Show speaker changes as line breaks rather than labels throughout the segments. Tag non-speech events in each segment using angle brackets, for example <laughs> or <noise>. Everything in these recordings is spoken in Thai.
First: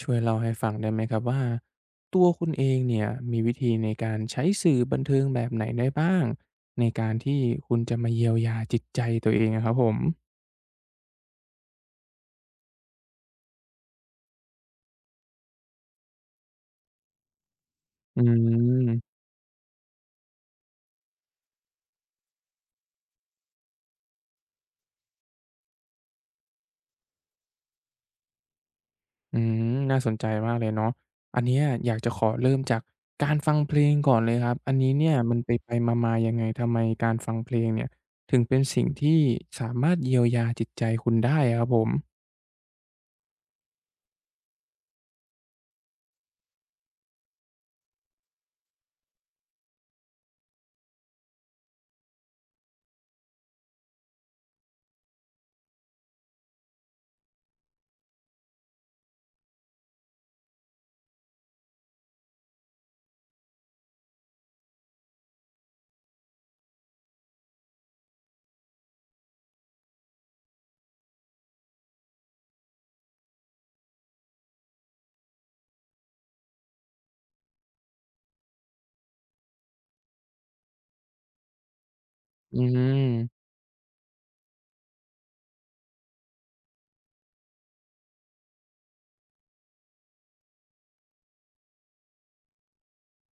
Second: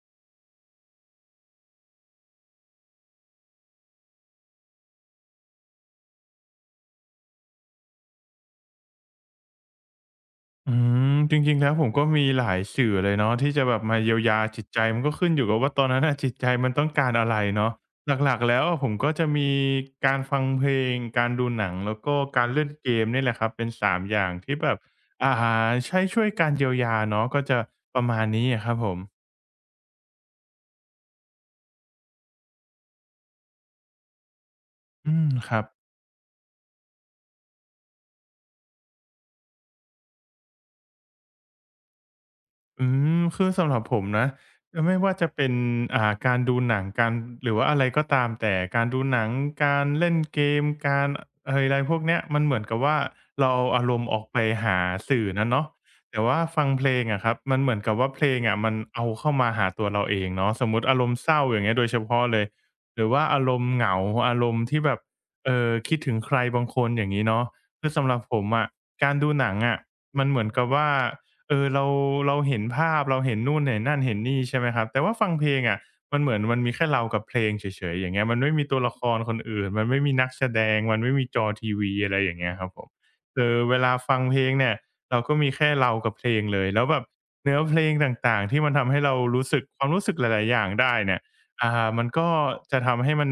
ช่วยเล่าให้ฟังได้ไหมครับว่าตัวคุณเองเนี่ยมีวิธีในการใช้สื่อบันเทิงแบบไหนได้บ้างในการที่คุณจะมาเยียวยาจิตใจตัวเองอะครับผม
อืจริงๆแล้วผมก็มีหลายสื่อเลยเนาะที่จะแบบมาเยียวยาจิตใจมันก็ขึ้นอยู่กับว่าตอนนั้นน่ะจิตใจมันต้องการอะไรเนาะ
อื
หลักๆแล้วอะผมก็
ม
จะมีการฟังเพลงการดูหนังแล้วก็การเล่นเกมนี่แหละครับเป็นสามอย่างที่แบบอ่าใช้ช่วยการเยียวยาเนาะก็จะประมาณนี้อะครับผม
อืมน่าสนใจมากเลยเนาะอันเนี้ยอยากจะขอเริ่มจากการฟังเพลงก่อนเลยครับอันนี้เนี่
อื
ย
ม
มันไป
ครับ
ไปมาๆยังไงทำไมการฟังเพลงเนี่ยถึงเป็นสิ่งที่สามารถเยียวยาจิตใจคุณได้อะครับผม
อืคือสำหรับผมนะ่ไม่ว่าจะเป็นการดูหนังการหรือว่าอะไรก็ตามแต่การดูหนังการเล่นเกมการเอยอะไรพวกเนี้ยมันเหมือนกับว่าเราเอาอารมณ์ออกไปหาสื่อนั้นเนาะแต่ว่าฟังเพลงอะครับมันเหมือนกับว่าเพลงอะมันเอาเข้ามาหาตัวเราเองเนาะสมมุติอารมณ์เศร้าอย่างเงี้ยโดยเฉพาะเลยหรือว่าอารมณ์เหงาอารมณ์ที่แบบคิดถึงใครบางคนอย่างงี้เนาะคือสำหรับผมอะการดูหนังอะมันเหมือนกับว่า เออเราเห็นภาพเราเห็นนู่นเห็นนั่นเห็นนี่ใช่ไหมครับแต่ว่าฟังเพลงอะมันเหมือนมันมีแค่เรากับเพลงเฉยๆอย่างเงี้ยมันไม่มีตัวละครคนอื่นมันไม่มีนักแสดงมันไม่มีจอทีวีอะไรอย่างเงี้ย
อื
ครับผมเอ
ม
อเวลาฟังเพลงเนี่ยเราก็มีแค่เรากับเพลงเลยแล้วแบบเนื้อเพลงต่างๆที่มันทำให้เรารู้สึกความรู้สึกหลายๆอย่างได้เนี่ยมันก็จะทำให้มัน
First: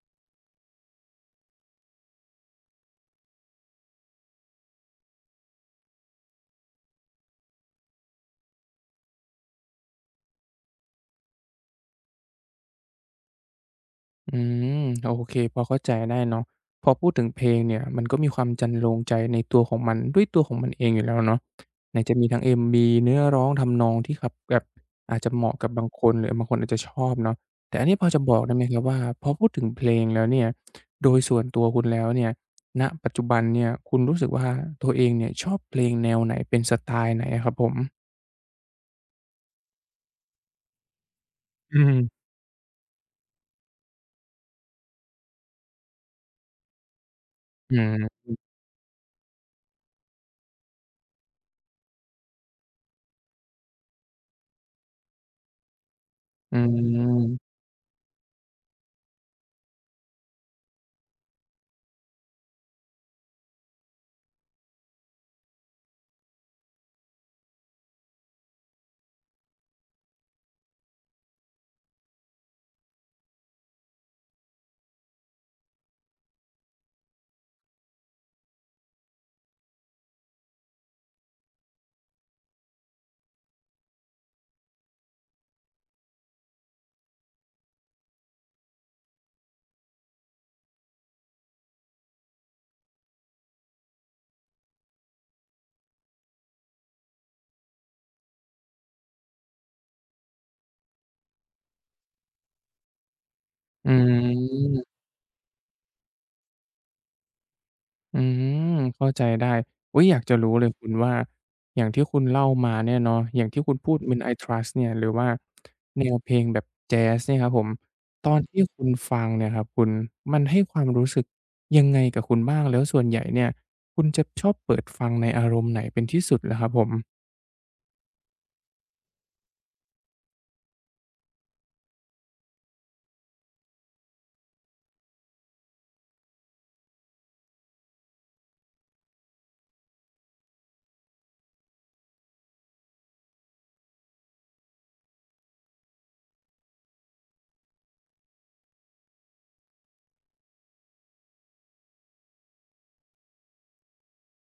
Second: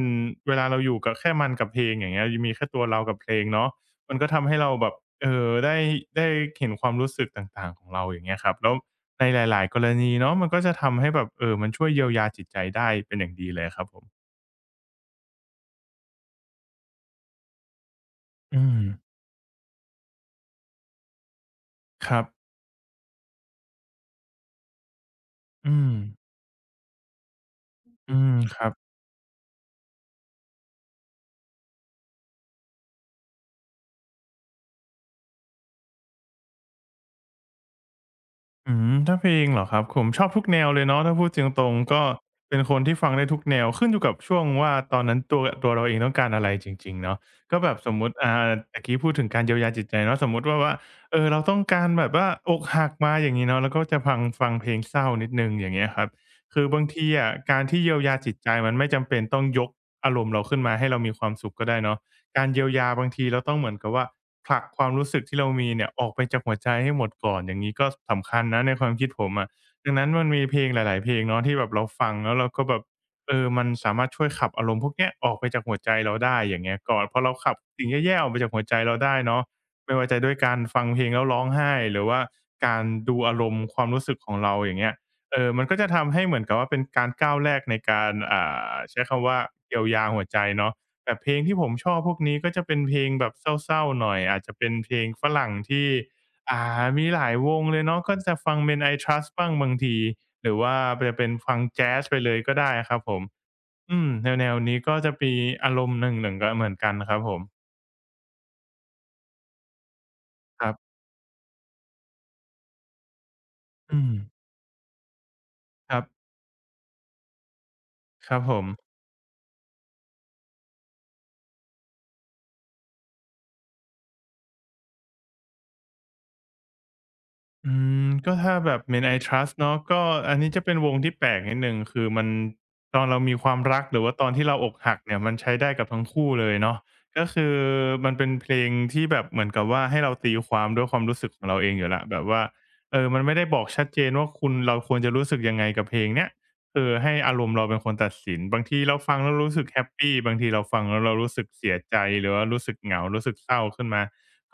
เวลาเราอยู่กับแค่มันกับเพลงอย่างเงี้ยมีแค่ตัวเรากับเพลงเนาะ มันก็ทำให้เราแบบเออได้ได้เห็นความรู้สึกต่างๆของเราอย่างเงี้ยครับแล้วในหลายๆกรณีเนาะมันก็จะทำให้แบบเออมันช่วยเยียวยาจิตใจได้เป็นอย่างดีเลยครับผม
อืมโอเคพอเข้าใจได้เนาะพอพูดถึงเพลงเนี่ยมันก็มีความจ
อื
รร
ม
โลงใจในตัวของมันด้วยตัวของมันเองอยู่แล้วเนาะไหน
ค
จะ
รับ
มีทั้ง MV เนื้อร้องทำนองที่ขับแบบอาจจะเหมาะกับ
อื
บาง
ม
คนหรือบางคนอาจจะชอบเนาะแต่อันนี้พอ
อื
จะ
ม
บอกได้
ค
ไหม
รับ
ครับว่าพอพูดถึงเพลงแล้วเนี่ยโดยส่วนตัวคุณแล้วเนี่ยณปัจจุบันเนี่ยคุณรู้สึกว่าตัวเองเนี่ยชอบเพลงแนวไหนเป็นสไตล์ไหนอะครับผม
ถ้าเพลงเหรอครับผมชอบทุกแนวเลยเนาะถ้าพูดจริงตรง
อื
ก็
ม
เป็นคนที่ฟังได้ทุกแนวขึ้นอยู่กับช่วงว่าตอนนั้นตัวเราเองต้องการอะไรจริงๆเนาะก็แบ
อื
บสมมุติ
ม
ตะกี้พูดถึงการเยียวยาจิตใจเนาะสมมุติว่าเออเราต้องการแบบว่าอกหักมาอย่างงี้เนาะแล้วก็จะฟังเพลงเศร้านิดหนึ่งอย่างเงี้ยครับ
อื
คือบางทีอะ
ม
การที่เยียวยาจิตใจมันไม่จำเป็นต้องยกอารมณ์เราขึ้นมาให้เรามีความสุขก็ได้เนาะ การเยียวยาบางทีเราต้องเหมือนกับว่าผลักความรู้สึกที่เรามีเนี่ยออกไปจากหัวใจให้หมดก่อนอย่างงี้ก็สำคัญนะในความคิดผมอะดังนั้นมันมีเพลงหลายๆเพลงเนาะที่แบบเราฟังแล้วเราก็แบบเออมันสามารถช่วยขับอารมณ์พวกเนี้ยออกไปจากหัวใจเราได้อย่างเงี้ยก่อนพอเราขับสิ่งแย่ๆ ออกไปจากหัวใจเราได้เนาะไม่ว่าจะด้วยการฟังเพลงแล้วร้องไห้หรือว่าการดูอารมณ์ความรู้สึกของเราอย่างเงี้ยเออมันก็จะทำให้เหมือนกับว่าเป็นการก้าวแรกในการใช้คำว่าเยียวยาหัวใจเนาะ แต่เพลงที่ผมชอบพวกนี้ก็จะเป็นเพลงแบบเศร้าๆหน่อยอาจจะเป็นเพลงฝรั่งที่อ่ามีหลายวงเลยเนาะก็จะฟัง Men I Trust บ้างบางทีหรือว่าจะเป็นฟังแจ๊สไปเลยก็ได้ครับผม
อื
อืมแนวๆนี้ก็
ม
จะมีอารมณ์หนึ่งๆก็เหมือนกันครับผม
อืมเข้าใจได้อุ๊ยอยากจะรู้
ค
เลย
รั
คุณ
บ
ว่าอย่างที่คุณเล่ามาเนี่ยเนาะอย่างที่คุณพูด
อืม
ม e n I Trust" เนี่ยหรือว่า
ครั
แน
บ
วเพลงแบบแจ๊สเนี่ยครับผมต
ค
อ
รั
น
บผ
ที่
ม
คุณฟังเนี่ยครับคุณมันให้ความรู้สึกยังไงกับคุณบ้างแล้วส่วนใหญ่เนี่ยคุณจะชอบเปิดฟังในอารมณ์ไหนเป็นที่สุดเหรอครับผม
อืก็ถ้าแบบ Men I Trust เนาะก็อันนี้จะเป็นวงที่แปลกนิดหนึ่งคือมันตอนเรามีความรักหรือว่าตอนที่เราอกหักเนี่ยมันใช้ได้กับทั้งคู่เลยเนาะก็คือมันเป็นเพลงที่แบบเหมือนกับว่าให้เราตีความด้วยความรู้สึกของเราเองอยู่แล้วแบบว่าเออมันไม่ได้บอกชัดเจนว่าคุณเราควรจะรู้สึกยังไงกับเพลงเนี้ยคือให้อารมณ์เราเป็นคนตัดสินบางทีเราฟังแล้วรู้สึกแฮปปีบางทีเราฟังแล้วเรารู้สึกเสียใจหรือว่ารู้สึกเหงารู้สึกเศร้าขึ้นมา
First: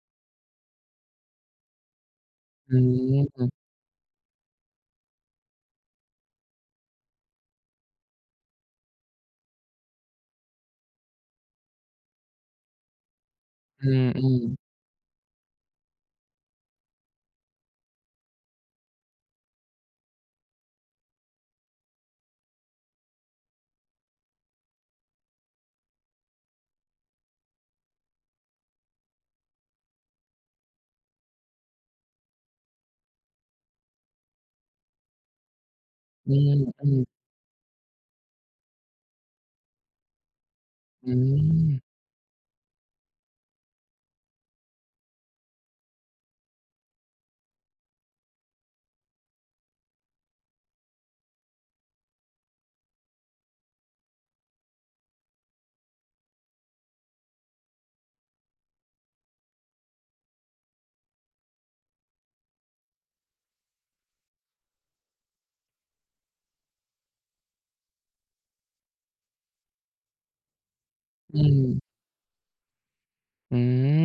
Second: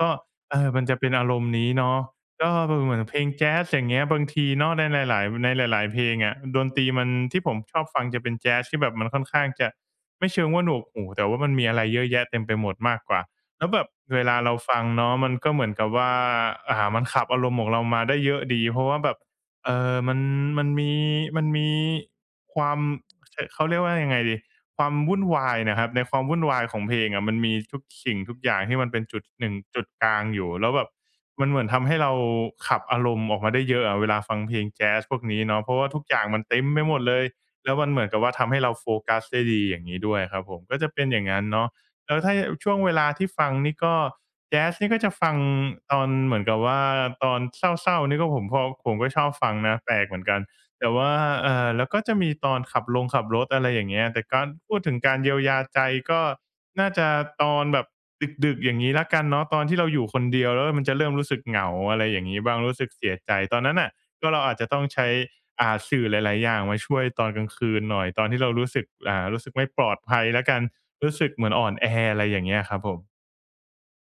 ก็เออมันจะเป็นอารมณ์นี้เนาะ ก็
อื
เหมือนเพลง
ม
แจ๊สอย่างเงี้ยบางทีเนาะในหลายๆในหลายๆเพลงอะดนตรีมันที่ผมชอบฟังจะเป็นแจ๊สที่แบบมันค่อนข้างจะไม่เชิงว่าหนวกหูแต่ว่ามันมีอะไรเยอะแยะเต็มไปหมดมากกว่าแล้วแบ
อื
บเวลา
ม
เรา
ๆ
ฟังเนาะมันก็เหมือนกับว่ามันขับอารมณ์ของเรามาได้เยอะดีเพราะว่าแบบมันมันมีมันมีความเขาเรียกว่ายังไงดี ความวุ่นวายนะครับในความวุ่นวายของเพลงอะมันมีทุกสิ่งทุกอย่างที่มันเป็นจุดหนึ่งจุดกลางอยู่แล้วแบบมันเหมือนทำให้เราขับอารมณ์ออกมาได้เยอะอะเวลาฟังเพลงแจ๊สพวกนี้เนาะเพราะว่าทุกอย่าง
อื
มันเต็มไปหมด
ม
เล
ๆ
ยแล้วมันเหมือนกับว่าทำให้เราโฟกัสได้ดีอย่างงี้ด้วยครับผมก็จะเป็น
อื
อย่างงั้น
ม
เนาะ
ๆ
แล้วถ้าช่วงเวลาที่ฟังนี่ก็แจ๊สนี่ก็จะฟังตอนเหมือนกับว่าตอนเศร้าๆนี่ก็ผมก็ชอบฟังนะแปลกเหมือนกัน แต่ว่าแล้วก็จะมีตอนขับลงขับรถอะไรอย่างเงี้ยแต่การพูดถึงการเยียวยาใจก็น่าจะตอนแบบดึกๆอย่างงี้แล้วกันเนาะตอนที่เราอยู่คนเดียวแล้วมันจะเริ่มรู้สึกเหงาอะไรอย่างงี้บ้างรู้สึกเสียใจตอนนั้นน่ะก็เราอาจจะต้องใช้สื่อหลายๆอย่างมาช่วยตอนกลางคืนหน่อยตอนที่เรารู้สึกรู้สึกไม่ปลอดภัยแล้วกันรู้สึก
อื
เหมือน
ม
อ่อนแออะไรอย่างเงี้ยครับผม
อื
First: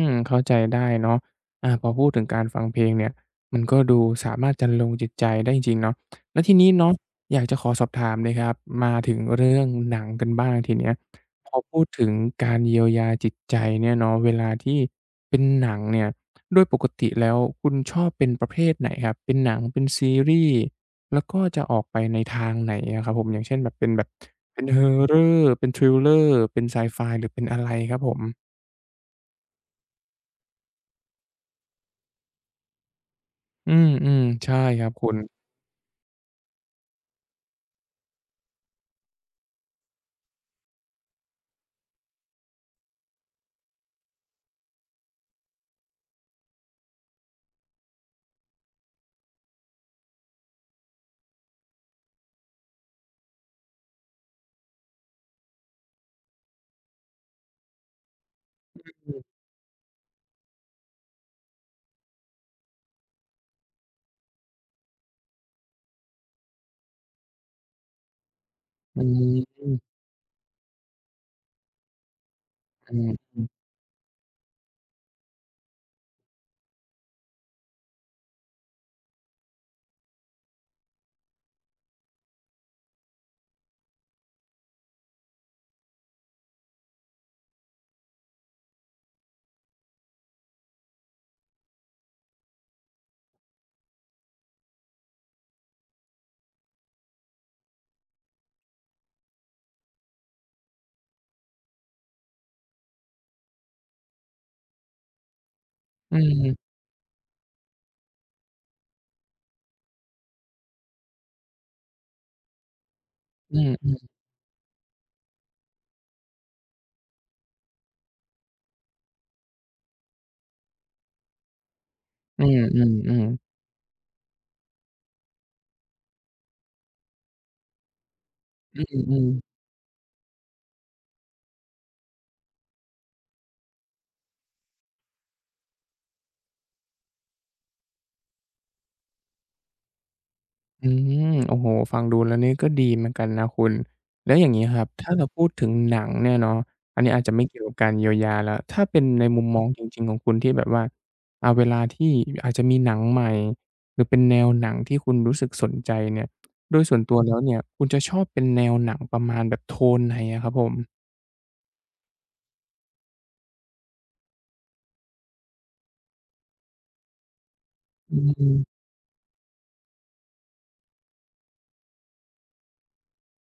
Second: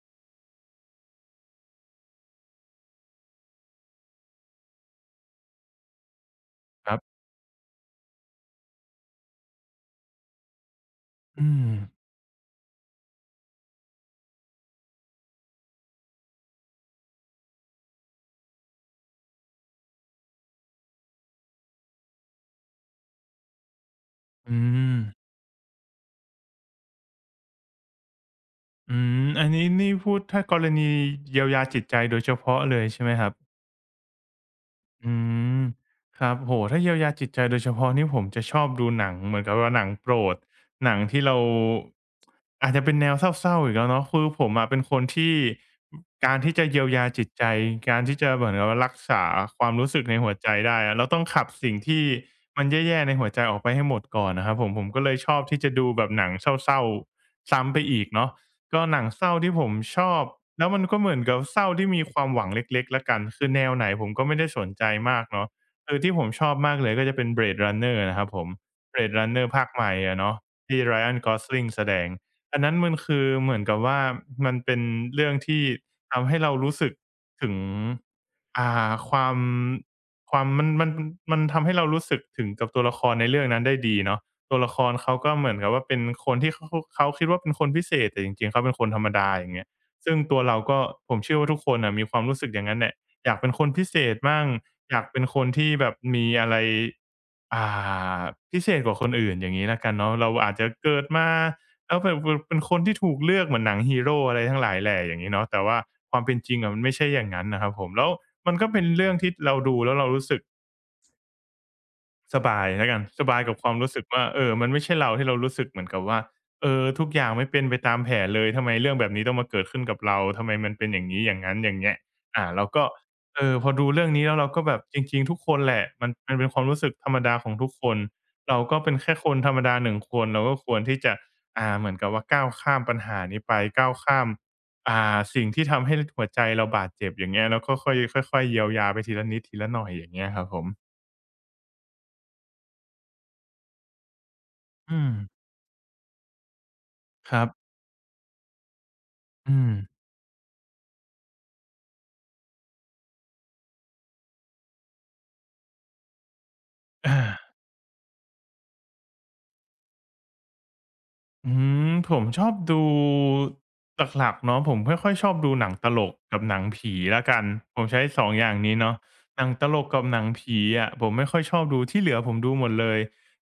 มเข้าใจได้เนาะพอพูดถึงการฟังเพลงเนี่ยมันก็ดูสามารถจรรโลงจิตใจได้จริงๆเนาะแล้วทีนี้
ค
เนาะ
รับ
อยากจะขอสอบถามเลยครับมาถึงเรื่องหนังกันบ้างทีเนี้ย
อื
พอ
ม
พูดถึงการเยียวยาจิตใจเนี่ยเนาะเวลาที่เป็นหนังเนี่ยโดยปกติแล้วคุณชอบเป็นประเภทไหนครับเป็นหนังเป็นซีรีส์แล้วก็จะออกไปในทางไหนอะครับผมอย่างเช่นแบบ
อื
เป็น
ม
horror เป็น thriller เป็นไซไฟหรือเป็นอะไรครับผม
อืมอันนี้นี่พูดถ้ากรณีเยียวยาจิตใจโดยเฉพาะเลยใช่ไหมครับ
อืมอืมใช่ครับคุ
อื
ณ
มครับโหถ้าเยียวยาจิตใจโดยเฉพาะนี่ผมจะชอบดูหนังเหมือนกับว่าหนังโปรดหนังที่เราอาจจะเป็นแนวเศร้าๆอีกแล้วเนาะคือผมอะเป็นคนที่การที่จะเยียวยาจิตใจการที่จะเหมือนกับว่ารักษาความรู้สึกในหัวใจได้อะเราต้องขับสิ่งที่มันแย่ๆในหัวใจออกไปให้หมดก่อนนะครับผมผมก็เลยชอบที่จะดูแบบหนังเศร้าๆซ้ำไปอีกเนาะ ก็หนัง
อื
เศร้า
ม
ที่ผมชอบแล้วมันก็เหมือนกับเศร้าที่มีความหวังเล็กๆแล้วกันคือแนวไหนผมก็ไม่ได้สนใจมากเนาะคือที่ผมชอบมากเลยก็จะเป็น Blade Runner นะครับผม
อื
Blade
ม
Runner
อื
ภาค
ม
ใหม่อะเนาะที่ Ryan Gosling แสดงอันนั้นมั
อื
นคือเห
ม
มือนกับว่ามันเป็นเรื่องที่ทำให้เรารู้สึกถึงอ่าความความมันมันทำให้เรารู้สึกถึงกับตัวละครในเรื่องนั้นได้ดีเนาะ ตัวละครเขาก็เหมือนกับว่าเป็นคนที่เขาคิดว่าเป็นคนพิเศษแต่จริงๆเขาเป็นคนธรรมดาอย่างเงี้ยซึ่งตัวเราก็ผมเชื่อว่าทุกคนน่ะมีความรู้สึกอย่างนั้นแหละอยากเป็นคนพิเศษมั่งอยากเป็นคนที่แบบมีอะไรอ่าพิเศษกว่าคนอื่นอย่างงี้แล้วกันเนาะเราอาจจะเกิดมาแล้วแบบเป็นคนที่ถูกเลือกเหมือนหนังฮีโรอะไรทั้งหลายแหล่อย่างงี้เนาะแต่ว่าค
อื
วามเป็นจริ
ม
งอะมันไม่ใช่อย่างนั้นนะครับผมแล้วมันก็เป็นเรื่องที่เราดูแล้วเรารู้สึก สบายแล้วกันสบายกับ
อื
ความรู้สึก
ม
ว่าเออมันไม่ใช่เราที่เรารู้สึกเหมือนกับว่าเออทุกอย่างไม่เป็นไปตามแผนเลยทำไมเรื่องแบบนี้ต้องมาเกิดขึ้นกับเราทำไมมันเป็นอย่างงี้อย่างงั้นอย่างเงี้ย
อืม
เรา
อื
ก็
มอื
เออพอดูเรื่องนี้แล้วเราก็แบบจริงๆทุกคนแหละมันเป็นความรู้สึกธรรมดาของทุกคนเราก็เป็นแค่
ม
คนธรรมดาหนึ่งคนเราก็ควรที่จะเหมือนกับว่าก้าวข้ามปัญหานี้ไปก้าวข้ามสิ่งที่ทำให้หัวใจเราบาดเจ็บอย่างเงี้ยแล้วก็ค่อยค่อยๆเยียวยาไปทีละนิดทีละหน่อยอย่างเงี้ยครับผม
อืมโอ้โฮฟังดูแล้วนี่ก็ดีเหมือนกันนะคุณแล้วอย่างงี้ครับ
อื
ถ้า
ม
เราพูดถึงหนังเนี่ยเนาะอันนี้อาจจะ
ครั
ไม่
บ
เกี่ยวกับการเยียวยาแล้วถ้าเป็นในมุมม
อื
อง
ม
จริงๆของคุณที่แบบว่าเวลาที่อาจจะมีหนังใหม่หรือเป็นแนวหนังที่คุณรู้สึกสนใจเนี่ยโดยส่วน
<coughs>
ตัว
อา
แล้วเนี่ยคุณจะชอบเป็นแนวหนังประมาณแบบโทนไหนอะครับผม
อืมผมชอบดูหลักๆเนาะผมไม่ค่อยชอบดูหนังตลกกับหนังผีแล้วกันผมใช้
อื
สองอย่างนี้
ม
เนาะหนังตลกกับหนังผีอะผมไม่ค่อยชอบดูที่เหลือผมดูหมดเลย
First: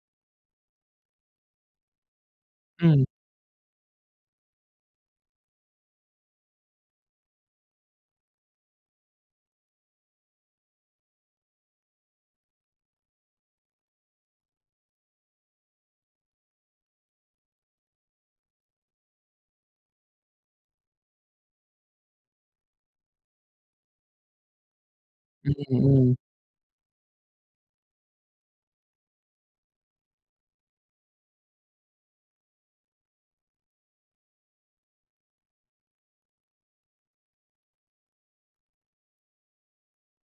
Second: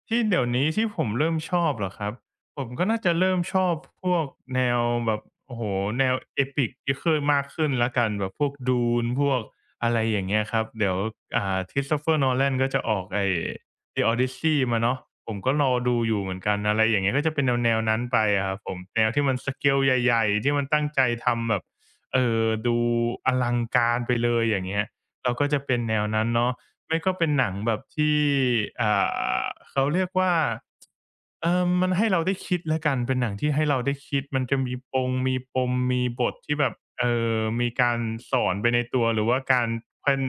ที่เดี๋ยวนี้ที่ผมเริ่มชอบเหรอครับผมก็
อื
น่าจะ
ม
เริ่มชอบพวกแนวแบบโอ้โฮแนว epic เยอะขึ้นมากขึ้นแล้วกันแบบพวก Dune พวกอะไรอย่างเงี้ยครับเดี๋ยวChristopher Nolan ก็จะออกไอ้ The Odyssey มาเนาะผมก็รอดูอยู่เหมือนกันอะไรอย่างเงี้ยก็จะเป็นแนวๆนั้นไปอะครับผมแนวที่มันสเกลใหญ่ๆที่มันตั้งใจทำแบบดูอลังการไปเลยอย่างเงี้ยเราก็
อื
จะเป็นแน
อ
วนั้น
ๆ
เนาะไม่ก็เป็นหนังแบบที่อ่าเขาเรียกว่ามันให้เราได้คิดแล้วกันเป็นหนังที่ให้เราได้คิดมันจะมีปงมีปมมีบทที่แบบมีการสอนไปในตัวหรือว่าการเป็น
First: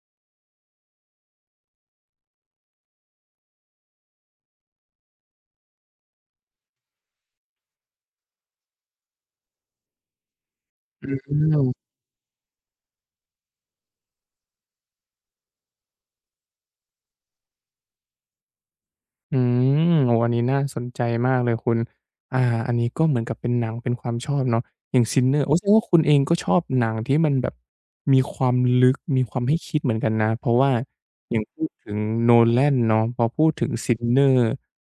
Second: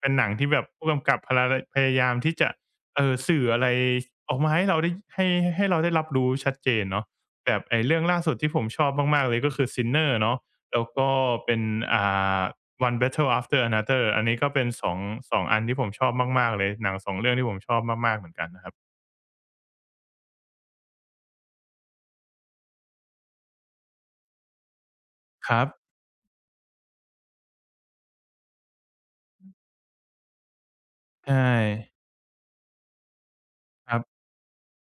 เป็นหนังที่แบบผู้กำกับพยายามที่จะ เออสื่ออะไรออกมาให้เราได้ให้ให้เราได้รับรู้ชัดเจนเนาะแบบไอ้เรื่องล่าสุดที่ผมชอบมากๆเลยก็คือ Sinner เนาะแล้ว
อื
ก็เป็น
ม
อ่า One Battle After Another อันนี้ก็เป็นสองอันที่ผมชอบมากๆเลยหนังสองเรื่องที่ผมชอบมากๆเหมือนกันนะครับ
อืมโอ้อันนี้น่าสนใจมากเลยคุณอ่าอันนี้ก็เหมือนกับเป็นหนังเป็นความชอบเนาะอย่าง Sinner
ค
โอ้แส
รับ
ดงว่าคุณเองก็ชอบหนังที่มันแบบมีความลึกมีความให้คิดเหมือนกันนะเพราะว่าอย่าง
ใช่
พูดถึง Nolan เนาะพอพูดถึง
ครับ
Sinner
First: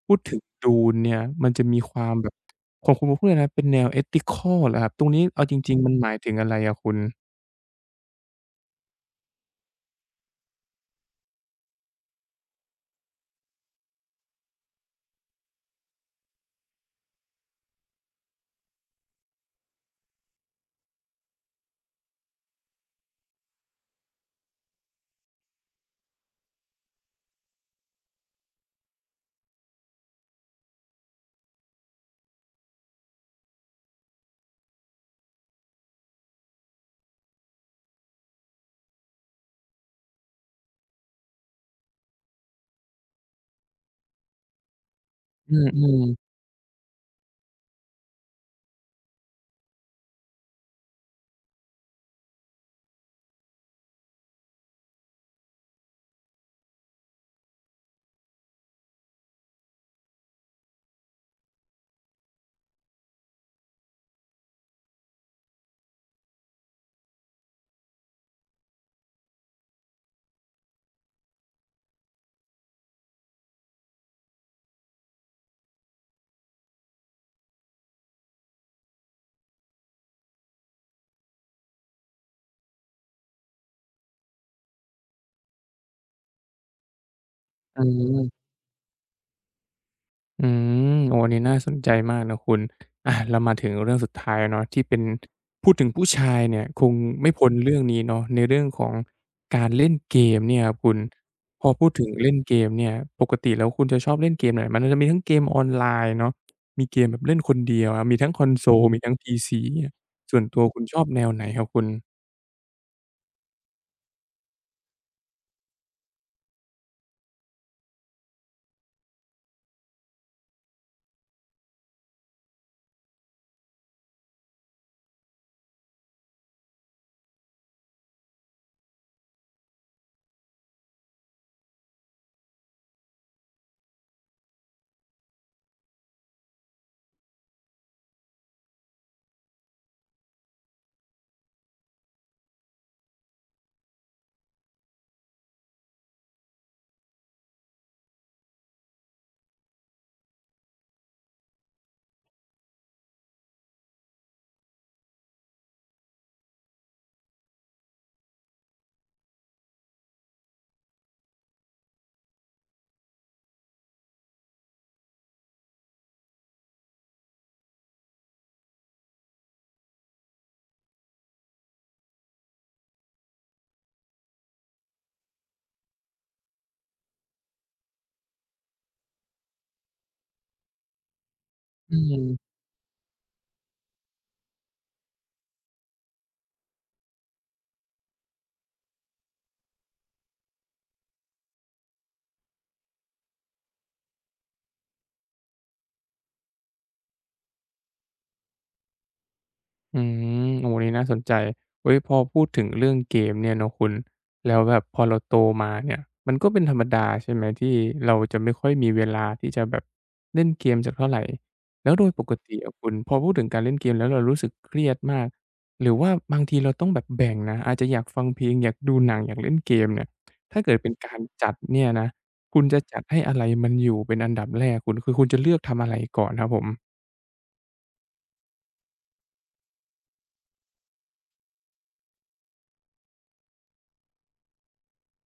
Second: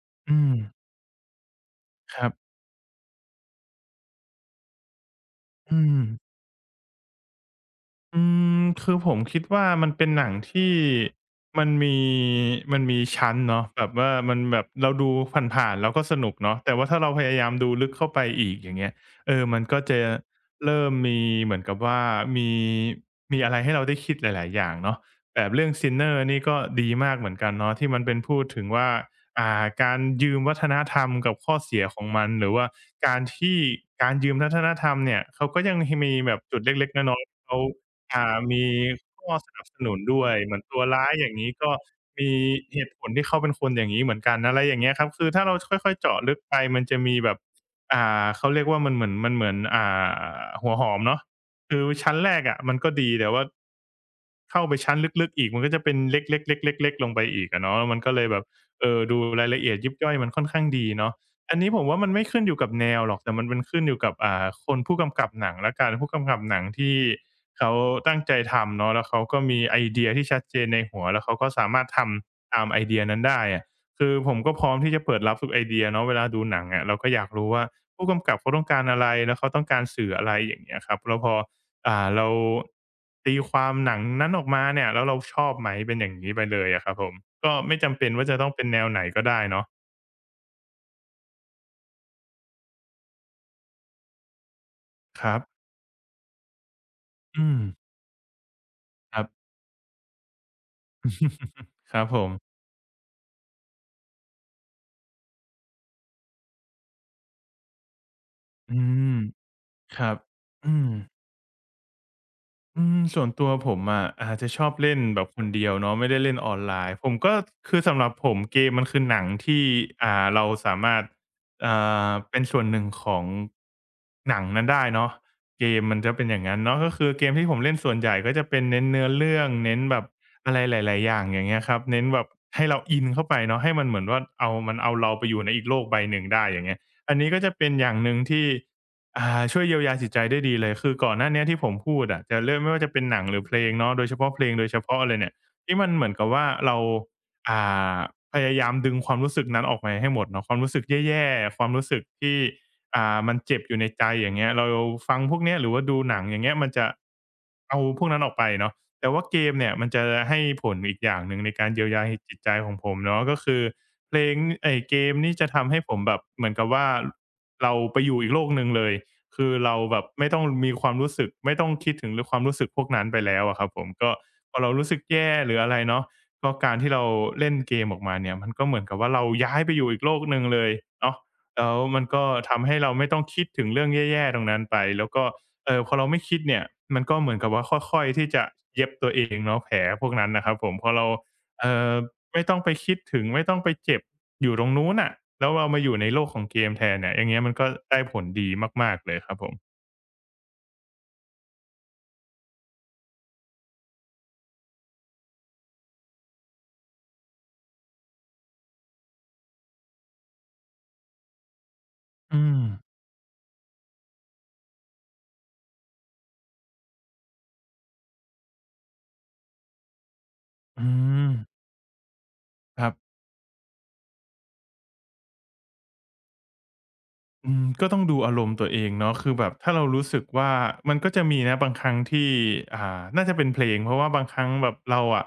พูดถึ
อื
ง
ม
Dune เนี่ยมันจะมีความ
ค
แบ
รั
บ
บ
ของคุณพูดเลยนะเป็นแนว ethical เหรอครับตรงนี้เอาจริง
อื
ๆมัน
ม
หมายถึงอะไรอะคุณ
อืมคือผมคิดว่ามันเป็นหนังที่มีมันมีชั้นเนาะแบบว่ามันแบบเราดูผ่านๆแล้วก็สนุกเนาะแต่ว่าถ้าเราพยายามดูลึกเข้าไปอีกอย่างเงี้ยเออมันก็จะเริ่มมีเหมือนกับว่ามีมีอะไรให้เราได้คิดหลายๆอย่างเนาะแบบเรื่อง Sinner นี่ก็ดีมากเหมือนกันเนาะที่มันเป็นพูดถึงว่าการยืมวัฒนธรรมกับข้อเสียของมันหรือว่าการที่การยืมวัฒนธรรมเนี่ยเขาก็ยังหมีแบบจุดเล็กๆน้อยๆเขา มีข้อสนับสนุนด้วยเหมือนตัวร้ายอย่างนี้ก็มีเหตุผลที่เขาเป็นคนอย่างนี้เหมือนกันอะไรอย่างเงี้ยครับคือถ้า
อื
เราค่อย
ม
ๆเจาะ
ๆ
ลึกไปมันจะมีแบบเขาเรียกว่ามันเหมือนอ่าหัวหอมเนาะคือชั้นแรกอะมันก็ดีแต่ว่าเข้าไปชั้นลึกๆอีกมันก็จะเป็นเล็กๆๆๆๆลงไปอีกอะเนาะมันก็เลยแบบดูรายละเอียดยิบย่อยมันค่อนข้างดีเนาะอันนี้ผมว่ามันไม่ขึ้นอยู่กับแนวหรอกแต่มันเป็นขึ้นอยู่กับอ่าคนผู้กำกับหนังแล้วกันผู้กำกับหนังที่ เขาตั้งใจทำเนาะแล้วเขาก็มีไอเดียที่ชัดเจนในหัวแล้วเขาก็สามารถทำตามไอเดียนั้นได้อะคือผมก็พร้อมที่จะเปิดรับทุกไอเดียเนาะเวลาดูหนังอะเราก็อยากรู้ว่าผู้กำกับเขาต้องการอะไรแล้วเขาต้องการสื่ออะไรอย่างเงี้ยครับแล้วพอเราตีความหนังนั้นออกมาเนี่ยแล้วเราชอบไหมเป็นอย่างงี้ไปเลยอะครับผมก็ไม่
อื
จำเป็นว่าจะ
ม
ต้องเป็นแนวไหนก็ได้เนาะ
อืมโอ้อันนี้น่าสนใจมากนะคุณอาเรามาถึงเรื่องสุดท้ายเนาะที่เป็น
ครับ
พูดถึงผู้ชายเนี่ยคงไม่
อื
พ้น
ม
เรื่องนี้เนาะในเรื่องของ
ครับ
การเล่นเกมเนี่ยครับคุณพ
<laughs>
อพูด
ครั
ถึ
บ
ง
ผม
เล่นเกมเนี่ยปกติแล้วคุณจะชอบเล่นเกมไหนมันจะมีทั้งเกมออนไลน์เนาะมีเกมแบบเล่นคนเดียวอะมีทั้งคอนโซ
อื
ลมี
ม
ทั้งพีซีย
ครับ
ส่วนตัว
อื
คุณ
ม
ชอบแนวไหนครับคุณ
อืมส่วนตัวผมอะอาจจะชอบเล่นแบบคนเดียวเนาะไม่ได้เล่นออนไลน์ผมก็คือสำหรับผมเกมมันคือหนังที่เราสามารถอ่เป็นส่วนหนึ่งของหนังนั้นได้เนาะเกมมันจะเป็นอย่างงั้นเนาะก็คือเกมที่ผมเล่นส่วนใหญ่ก็จะเป็นเน้นเนื้อเรื่องเน้นแบบอะไรหลายๆอย่างอย่างเงี้ยครับเน้นแบบให้เราอินเข้าไปเนาะให้มันเหมือนว่าเอามันเอาเราไปอยู่ในอีกโลกใบหนึ่งได้อย่างเงี้ยอันนี้ก็จะเป็นอย่างหนึ่งที่ ช่วยเยียวยาจิตใจได้ดีเลยคือก่อนหน้าเนี้ยที่ผมพูดอะจะเรื่องไม่ว่าจะเป็นหนังหรือเพลงเนาะโดยเฉพาะเพลงโดยเฉพาะเลยเนี่ยที่มันเหมือนกับว่าเราอ่าพยายามดึงความรู้สึกนั้นออกมาให้หมดเนาะความรู้สึกแย่ๆความรู้สึกที่มันเจ็บอยู่ในใจอย่างเงี้ยเราฟังพวกเนี้ยหรือว่าดูหนังอย่างเงี้ยมันจะเอาพวกนั้นออกไปเนาะแต่ว่าเกมเนี่ยมันจะให้ผลอีกอย่างหนึ่งในการเยียวยาหจิตใจของผมเนาะก็คือเพลงไอ้เกมนี่จะทำให้ผมแบบเหมือนกับว่าเราไปอยู่อีกโลกหนึ่งเลย คือเราแบบไม่ต้องมีความรู้สึกไม่ต้องคิดถึงเรื่องความรู้สึกพวกนั้นไปแล้วอะครับผมก็พอเรารู้สึกแย่หรืออะไรเนาะก็การที่เราเล่นเกมออกมาเนี่ยมันก็เหมือนกับว่าเราย้ายไปอยู่อีกโลกหนึ่งเลยเนาะแล้ว
อื
มันก็
ม
ทำให้เราไม่ต้องคิดถึงเรื่องแย่ๆตรงนั้นไปแล้วก็พอเราไม่คิดเนี่ยมันก็เหมือนกับว่าค่อยๆที่จะเย็บตัวเองเนาะแผลพวกนั้นน่ะครับผมพอเราเอ่อไม่ต้องไปคิดถึงไม่ต้องไปเจ็บ อยู่ตรงนู้นน่ะ แล้วเรามาอยู่ในโลกของเกมแทนเนี่ย อย่างเงี้ยมันก็ได้ผลดีมากๆเลยครับผม
อืมโอ้โฮนี่น่าสนใจเฮ้ยพอพูดถึงเรื่องเกมเนี่ยเนาะคุณแล้วแบบพอเราโตมาเนี่ยมันก็เป็นธรรมดาใช่ไหมที่เราจะไม่ค่อยมีเวลาที่จะแบบเล่นเกมสักเท่าไรแล้วโดยปก
อื
ติ
ม
อะคุณพอพูดถึงการเล่นเกมแล้วเรารู้สึกเครียดมากหรือว่าบางทีเราต้องแบบแบ่งนะอาจจะอยากฟังเพลงอยากดูหนังอยากเล่นเกมเนี่ยถ้าเกิด
อื
เป็นการ
ม
จัดเนี่ยนะคุณจะ
ครั
จัด
บ
ให้อะไรมันอยู่เป็นอันดับแรกคุณคือคุณจะเลือกทำอะไรก่อนครับผม
อืมก็ต้องดูอารมณ์ตัวเองเนาะคือแบบถ้าเรารู้สึกว่ามันก็จะมีนะบางครั้งที่น่าจะเป็นเพลงเพราะว่าบางครั้งแบบเราอะ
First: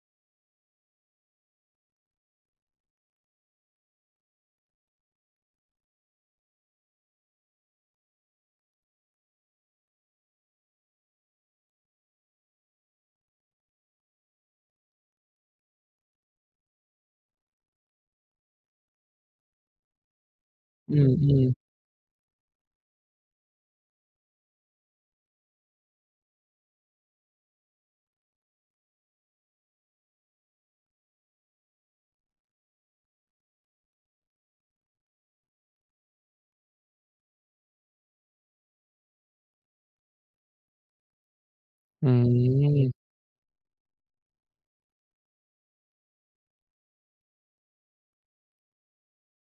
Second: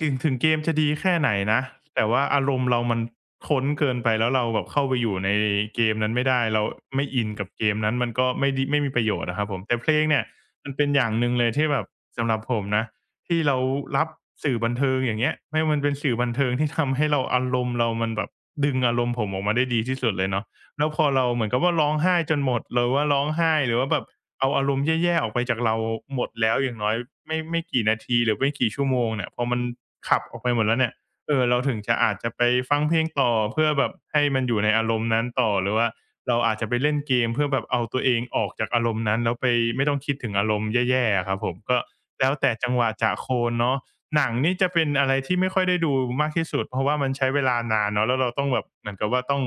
ถึงเกมจะดีแค่ไหนนะแต่ว่าอารมณ์เรามันข้นเกินไปแล้วเราแบบเข้าไปอยู่ในเกมนั้นไม่ได้เราไม่อินกับเกมนั้นมันก็ไม่ดิไม่มีประโยชน์อะครับผมแต่เพลงเนี่ยมันเป็นอย่างหนึ่งเลยที่แบบสำหรับผมนะที่เรารับสื่อบันเทิงอย่างเงี้ยไม่ว่ามันเป็นสื่อบันเทิงที่ทำให้เราอารมณ์เรามันแบบดึงอารมณ์ผมออกมาได้ดีที่สุดเลยเนาะ แล้ว
อื
พอเราเห
ม
มือนกับว่า
ๆ
ร้องไห้จนหมดหรือว่าร้องไห้หรือว่าแบบเอาอารมณ์แย่ๆออกไปจากเราหมดแล้วอย่างน้อยไม่กี่นาทีหรือไม่กี่ชั่วโมงเนี่ยพอมันขับออกไปหมดแล้วเนี่ยเออเราถึงจะอาจจะไปฟังเพลงต่อเพื่อแบบให้มันอยู่ในอารมณ์นั้นต่อหรือว่าเราอาจจะไปเล่นเกมเพื่อแบบเอาตัวเองออกจากอารมณ์นั้นแล้วไปไม่ต้องคิดถึงอารมณ์แย่ๆอะครับผมก็
อื
แล้วแต่จังหวะ
ม
จะโคนเนาะ หนังนี่จะเป็นอะไรที่ไม่ค่อยได้ดูมากที่สุดเพราะว่ามันใช้เวลานานเนาะแล้วเราต้องแบบเหมือนกับว่าต้อง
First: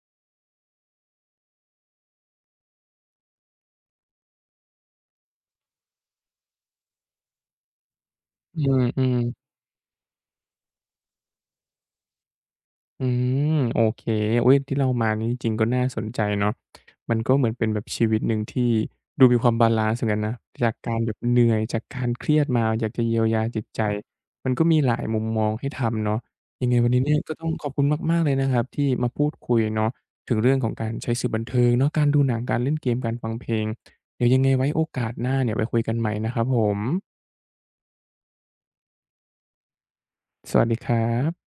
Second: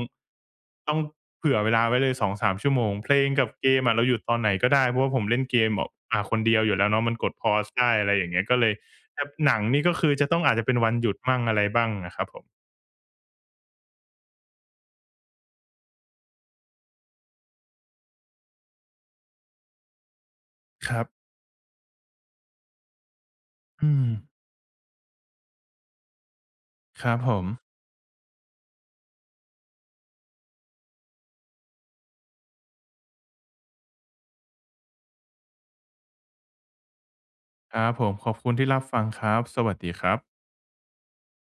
ต้องเผื่อเวลาไว้เลย2-3ชั่วโมงเพลงกับเกมอะเราหยุดตอนไหนก็ได้เพราะว่าผมเล่นเกมแบบคนเดียวอยู่แล้วเนาะมันกด pause ได้อะไรอย่างเงี้ยก็
อื
เลย
ม
แต่
ๆ
หนังนี่ก็คือจะต้องอาจจะเป็นวันหยุดมั่งอะไรบ้างอะครับผม
อืมโอเคอุ๊ยที่เล่ามานี่จริงๆก็น่าสนใจเนาะมันก็เหมือนเป็นแบบชีวิตหนึ่งที่ดูมีความบาลันซ์เหมือนกันนะจาก
ค
การ
รั
แบบ
บ
เหนื่อยจากการเครียดมาอยากจะเยียวยาจิตใจ
อืม
มันก็มีหลายมุมมองให้ทำเนาะยังไงวันนี้
ค
เนี่
รั
ย
บผ
ก็ต้
ม
องขอบคุณมากๆเลยนะครับที่มาพูดคุยเนาะถึงเรื่องของการใช้สื่อบันเทิงเนาะการดูหนังการเล่นเกมการฟังเพลงเดี๋ยวยังไงไว้โอกาสหน้าเนี่ยไว้คุยกันใหม่นะครับผม
ครับผมขอบคุณที่รับฟังครับสวัสดีครับ
สวัสดีครับ